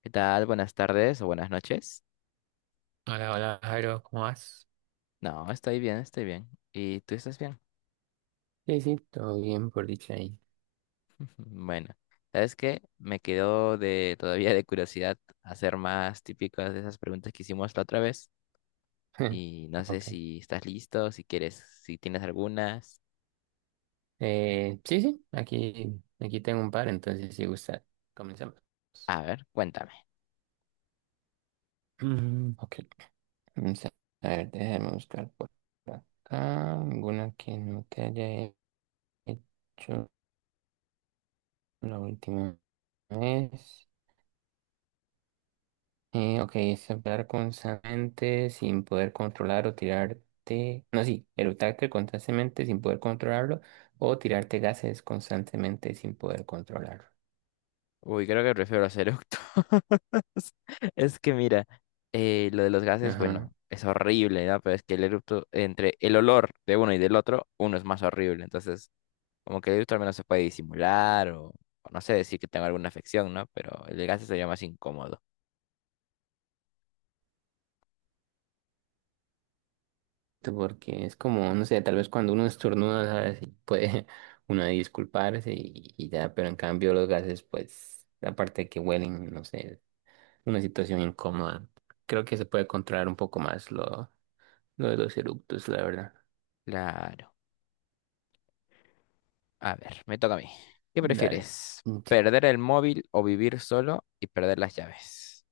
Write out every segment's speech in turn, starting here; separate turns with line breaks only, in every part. ¿Qué tal? Buenas tardes o buenas noches.
Hola, hola, Jairo, ¿cómo vas?
No, estoy bien, estoy bien. ¿Y tú estás bien?
Sí, sí, todo bien por dicha ahí.
Bueno, ¿sabes qué? Me quedó de todavía de curiosidad hacer más típicas de esas preguntas que hicimos la otra vez. Y no sé
Ok.
si estás listo, si quieres, si tienes algunas.
Sí, sí, aquí tengo un par, entonces si gusta, comenzamos.
A ver, cuéntame.
Ok, vamos a ver, déjame buscar por acá alguna que no te haya hecho la última vez. Ok, es hablar constantemente sin poder controlar o tirarte. No, sí, eructarte constantemente sin poder controlarlo o tirarte gases constantemente sin poder controlarlo.
Uy, creo que prefiero los eructos. Es que mira, lo de los gases,
Ajá,
bueno, es horrible, ¿no? Pero es que el eructo, entre el olor de uno y del otro, uno es más horrible. Entonces, como que el gusto al menos se puede disimular o no sé decir que tengo alguna afección, ¿no? Pero el desgaste sería más incómodo.
tú, porque es como, no sé, tal vez cuando uno estornuda, ¿sabes? Y puede uno disculparse y ya, pero en cambio los gases, pues, aparte de que huelen, no sé, una situación incómoda. Creo que se puede controlar un poco más lo de los eructos, la verdad.
Claro. A ver, me toca a mí. ¿Qué
Dale.
prefieres? ¿Perder el móvil o vivir solo y perder las llaves?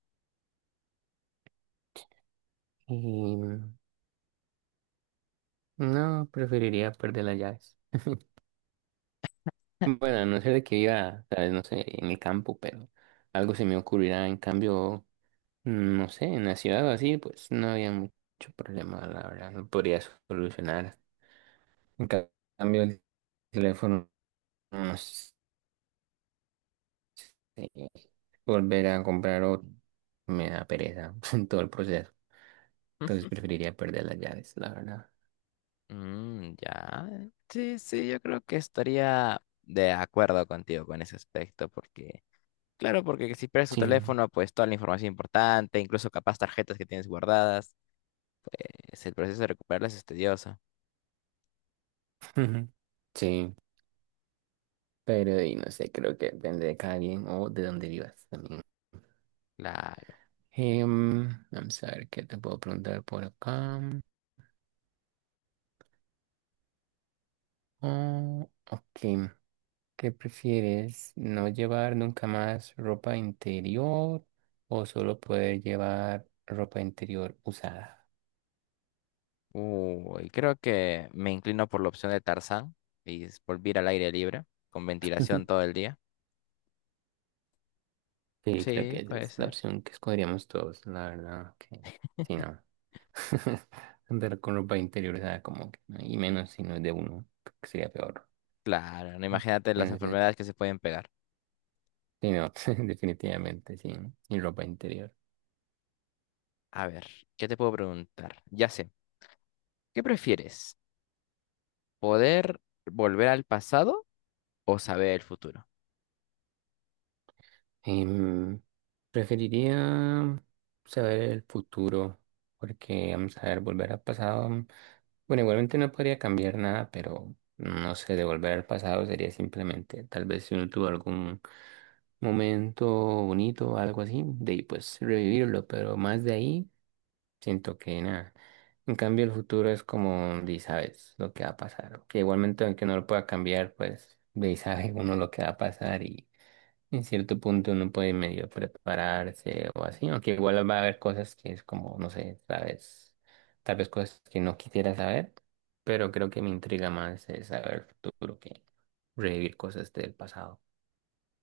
Sí. No, preferiría perder las llaves. Bueno, a no ser de que viva, tal vez, no sé, en el campo, pero algo se me ocurrirá. En cambio, no sé, en la ciudad o así, pues no había mucho problema, la verdad. Lo podría solucionar. En ca- cambio, el teléfono, no sé, volver a comprar otro me da pereza en todo el proceso. Entonces preferiría perder las llaves, la verdad.
Mm, ya. Sí, sí, yo creo que estaría de acuerdo contigo con ese aspecto, porque, claro, porque si pierdes tu
Sí.
teléfono, pues toda la información importante, incluso capaz tarjetas que tienes guardadas, es el proceso de recuperarlas es tedioso.
Sí, pero y no sé, creo que depende de cada quien o de dónde vivas también.
Claro.
Vamos a ver qué te puedo preguntar por acá. Oh, ok. ¿Qué prefieres? ¿No llevar nunca más ropa interior o solo poder llevar ropa interior usada?
Uy, creo que me inclino por la opción de Tarzán y es volver al aire libre, con ventilación todo el día.
Sí, creo
Sí,
que esa
puede
es la
ser.
opción que escogeríamos todos, la verdad. Que... Sí, no. Andar con ropa interior usada como que, no, y menos si no es de uno, creo que sería peor.
Claro, no imagínate las
Entonces,
enfermedades que se pueden pegar.
sí, no, definitivamente, sí, ¿no? Y ropa interior.
A ver, ¿qué te puedo preguntar? Ya sé, ¿qué prefieres? ¿Poder volver al pasado o saber el futuro?
Em, Preferiría saber el futuro, porque vamos a ver, volver al pasado. Bueno, igualmente no podría cambiar nada, pero no sé, de volver al pasado sería simplemente, tal vez si uno tuvo algún momento bonito o algo así, de ahí pues revivirlo, pero más de ahí siento que nada. En cambio, el futuro es como, de sabes lo que va a pasar, que igualmente aunque no lo pueda cambiar, pues de ahí sabe uno lo que va a pasar y. En cierto punto uno puede medio prepararse o así, aunque igual va a haber cosas que es como, no sé, tal vez cosas que no quisiera saber, pero creo que me intriga más es saber el futuro que revivir cosas del pasado.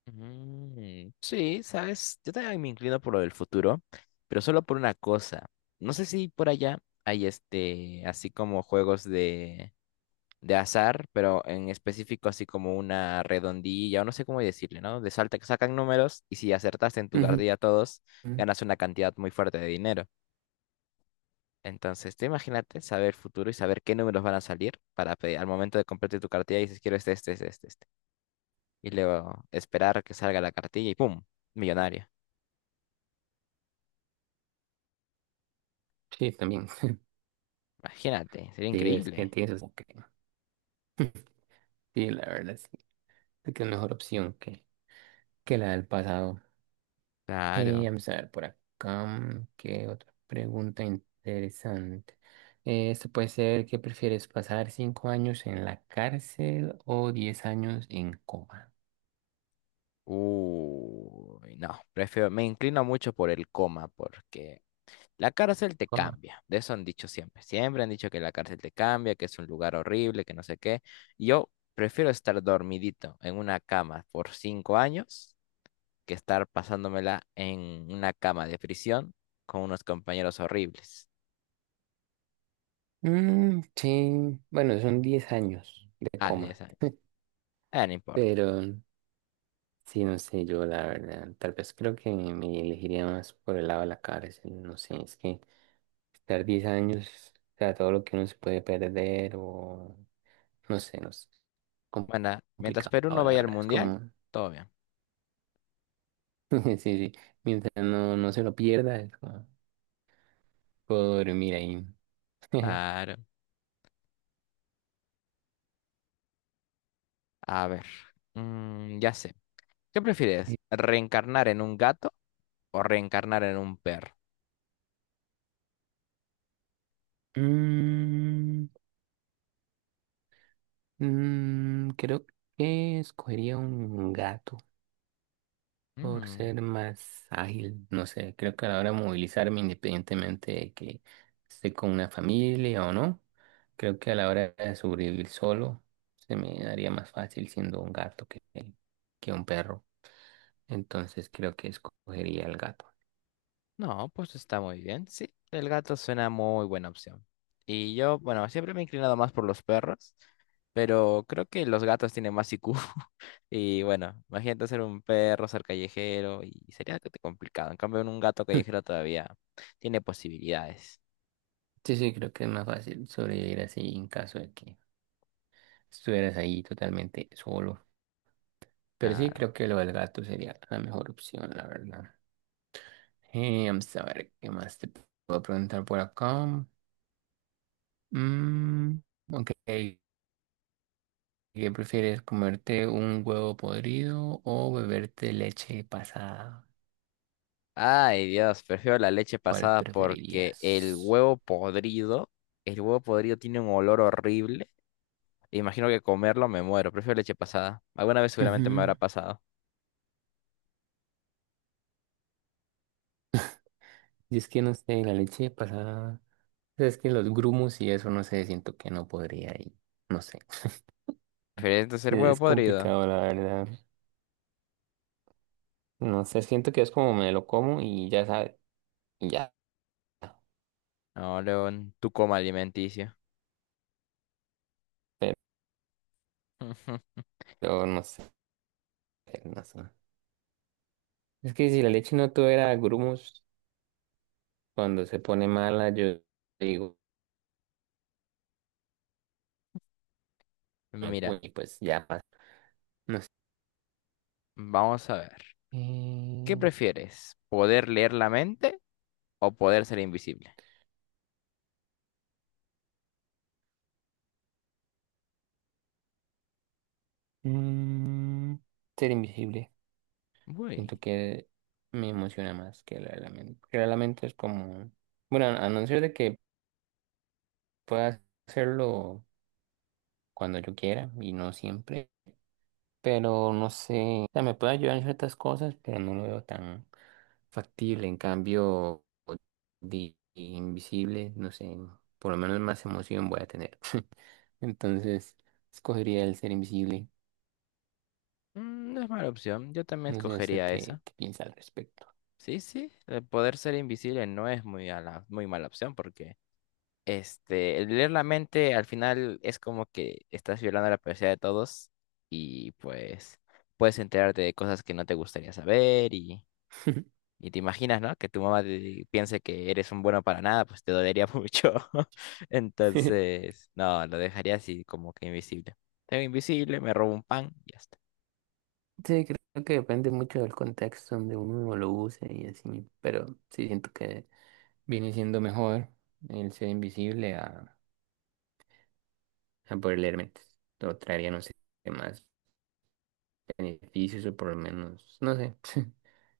Mm, sí, sabes, yo también me inclino por lo del futuro, pero solo por una cosa. No sé si por allá hay así como juegos de azar, pero en específico así como una redondilla, o no sé cómo decirle, ¿no? De salta que sacan números y si acertaste en tu
Ujú,
cartilla todos,
ujú.
ganas una cantidad muy fuerte de dinero. Entonces, tú imagínate saber el futuro y saber qué números van a salir para al momento de comprarte tu cartilla y dices, quiero este, este, este, este, este. Y luego esperar que salga la cartilla y ¡pum! Millonario.
Sí, también.
Imagínate, sería
Sí, es que
increíble.
tienes eso. Sí, la verdad sí, creo que es mejor opción que la del pasado.
Claro.
Vamos a ver por acá, qué otra pregunta interesante. Esto puede ser, ¿qué prefieres, pasar 5 años en la cárcel o 10 años en coma?
Uy, no, prefiero, me inclino mucho por el coma porque la cárcel te
Coma.
cambia, de eso han dicho siempre. Siempre han dicho que la cárcel te cambia, que es un lugar horrible, que no sé qué. Yo prefiero estar dormidito en una cama por cinco años que estar pasándomela en una cama de prisión con unos compañeros horribles.
Mm, sí, bueno, son 10 años de
Ah, 10
coma,
años. Ah, no importa.
pero sí, no sé, yo la verdad, tal vez creo que me elegiría más por el lado de la cárcel, no sé, es que estar 10 años, o sea, todo lo que uno se puede perder o no sé, no sé. com-
Bueno, mientras
Complicado,
Perú no
la
vaya al
verdad. Es
mundial,
como,
todo bien.
sí, sí. Mientras no, no se lo pierda, es como, puedo dormir ahí.
Claro. A ver, mm, ya sé. ¿Qué prefieres? ¿Reencarnar en un gato o reencarnar en un perro?
Mm, creo que escogería un gato por
Mm,
ser más ágil. No sé, creo que a la hora de movilizarme, independientemente de que esté con una familia o no, creo que a la hora de sobrevivir solo, se me daría más fácil siendo un gato que un perro. Entonces creo que escogería el gato.
no, pues está muy bien. Sí, el gato suena muy buena opción. Y yo, bueno, siempre me he inclinado más por los perros, pero creo que los gatos tienen más IQ. Y bueno, imagínate ser un perro, ser callejero, y sería que te complicado. En cambio, un gato callejero todavía tiene posibilidades.
Sí, sí, creo que es más fácil sobrevivir así en caso de que estuvieras ahí totalmente solo. Pero sí,
Claro.
creo que lo del gato sería la mejor opción, la verdad. Vamos a ver qué más te puedo preguntar por acá. Mm, ok, ¿qué prefieres? ¿Comerte un huevo podrido o beberte leche pasada?
Ay, Dios, prefiero la leche
¿Cuál
pasada porque
preferirías?
el huevo podrido tiene un olor horrible. Imagino que comerlo me muero. Prefiero leche pasada. Alguna vez seguramente me habrá
Ujú.
pasado.
Y es que no sé, la leche pasada. Es que los grumos y eso, no sé, siento que no podría y no sé.
¿Prefieres ser huevo
Es
podrido?
complicado, la verdad. No sé, siento que es como me lo como y ya sabe, y ya.
No, León, tu coma alimenticia.
Pero no sé, no sé. Es que si la leche no tuviera grumos, cuando se pone mala, yo digo,
Mira,
y pues ya pasa. No sé.
vamos a ver. ¿Qué
Eh,
prefieres? ¿Poder leer la mente o poder ser invisible?
mm, ser invisible.
Uy,
Siento que me emociona más que la del lamento. Que la del lamento es como. Bueno, a no ser de que puedo hacerlo cuando yo quiera y no siempre, pero no sé, o sea, me puede ayudar en ciertas cosas, pero no lo veo tan factible. En cambio, de invisible, no sé, por lo menos más emoción voy a tener. Entonces, escogería el ser invisible.
no es mala opción. Yo también
No sé usted
escogería
qué,
esa.
qué piensa al respecto.
Sí, sí, el poder ser invisible no es muy, muy mala opción porque el leer la mente al final es como que estás violando la privacidad de todos y pues puedes enterarte de cosas que no te gustaría saber. y Y te imaginas, ¿no? Que tu mamá piense que eres un bueno para nada, pues te dolería mucho. Entonces, no, lo dejaría así como que invisible. Tengo invisible, me robo un pan y ya está.
Sí, creo que depende mucho del contexto donde uno lo use y así, pero sí siento que viene siendo mejor el ser invisible a poder leer mentes. Lo traería, no sé, qué más beneficios o por lo menos, no sé.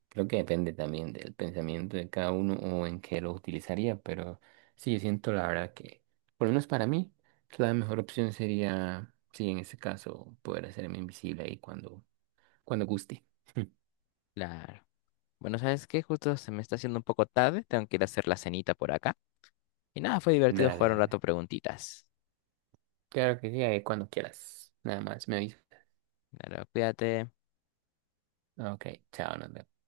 Creo que depende también del pensamiento de cada uno o en qué lo utilizaría, pero sí, yo siento la verdad que, por lo menos para mí, la mejor opción sería, sí, en este caso, poder hacerme invisible ahí cuando, cuando guste.
Claro. Bueno, ¿sabes qué? Justo se me está haciendo un poco tarde, tengo que ir a hacer la cenita por acá. Y nada, fue divertido
Dale,
jugar un
dale.
rato preguntitas.
Claro que sí, ahí cuando quieras. Nada más, me aviso.
Claro, cuídate.
Ok, chao, nos vemos.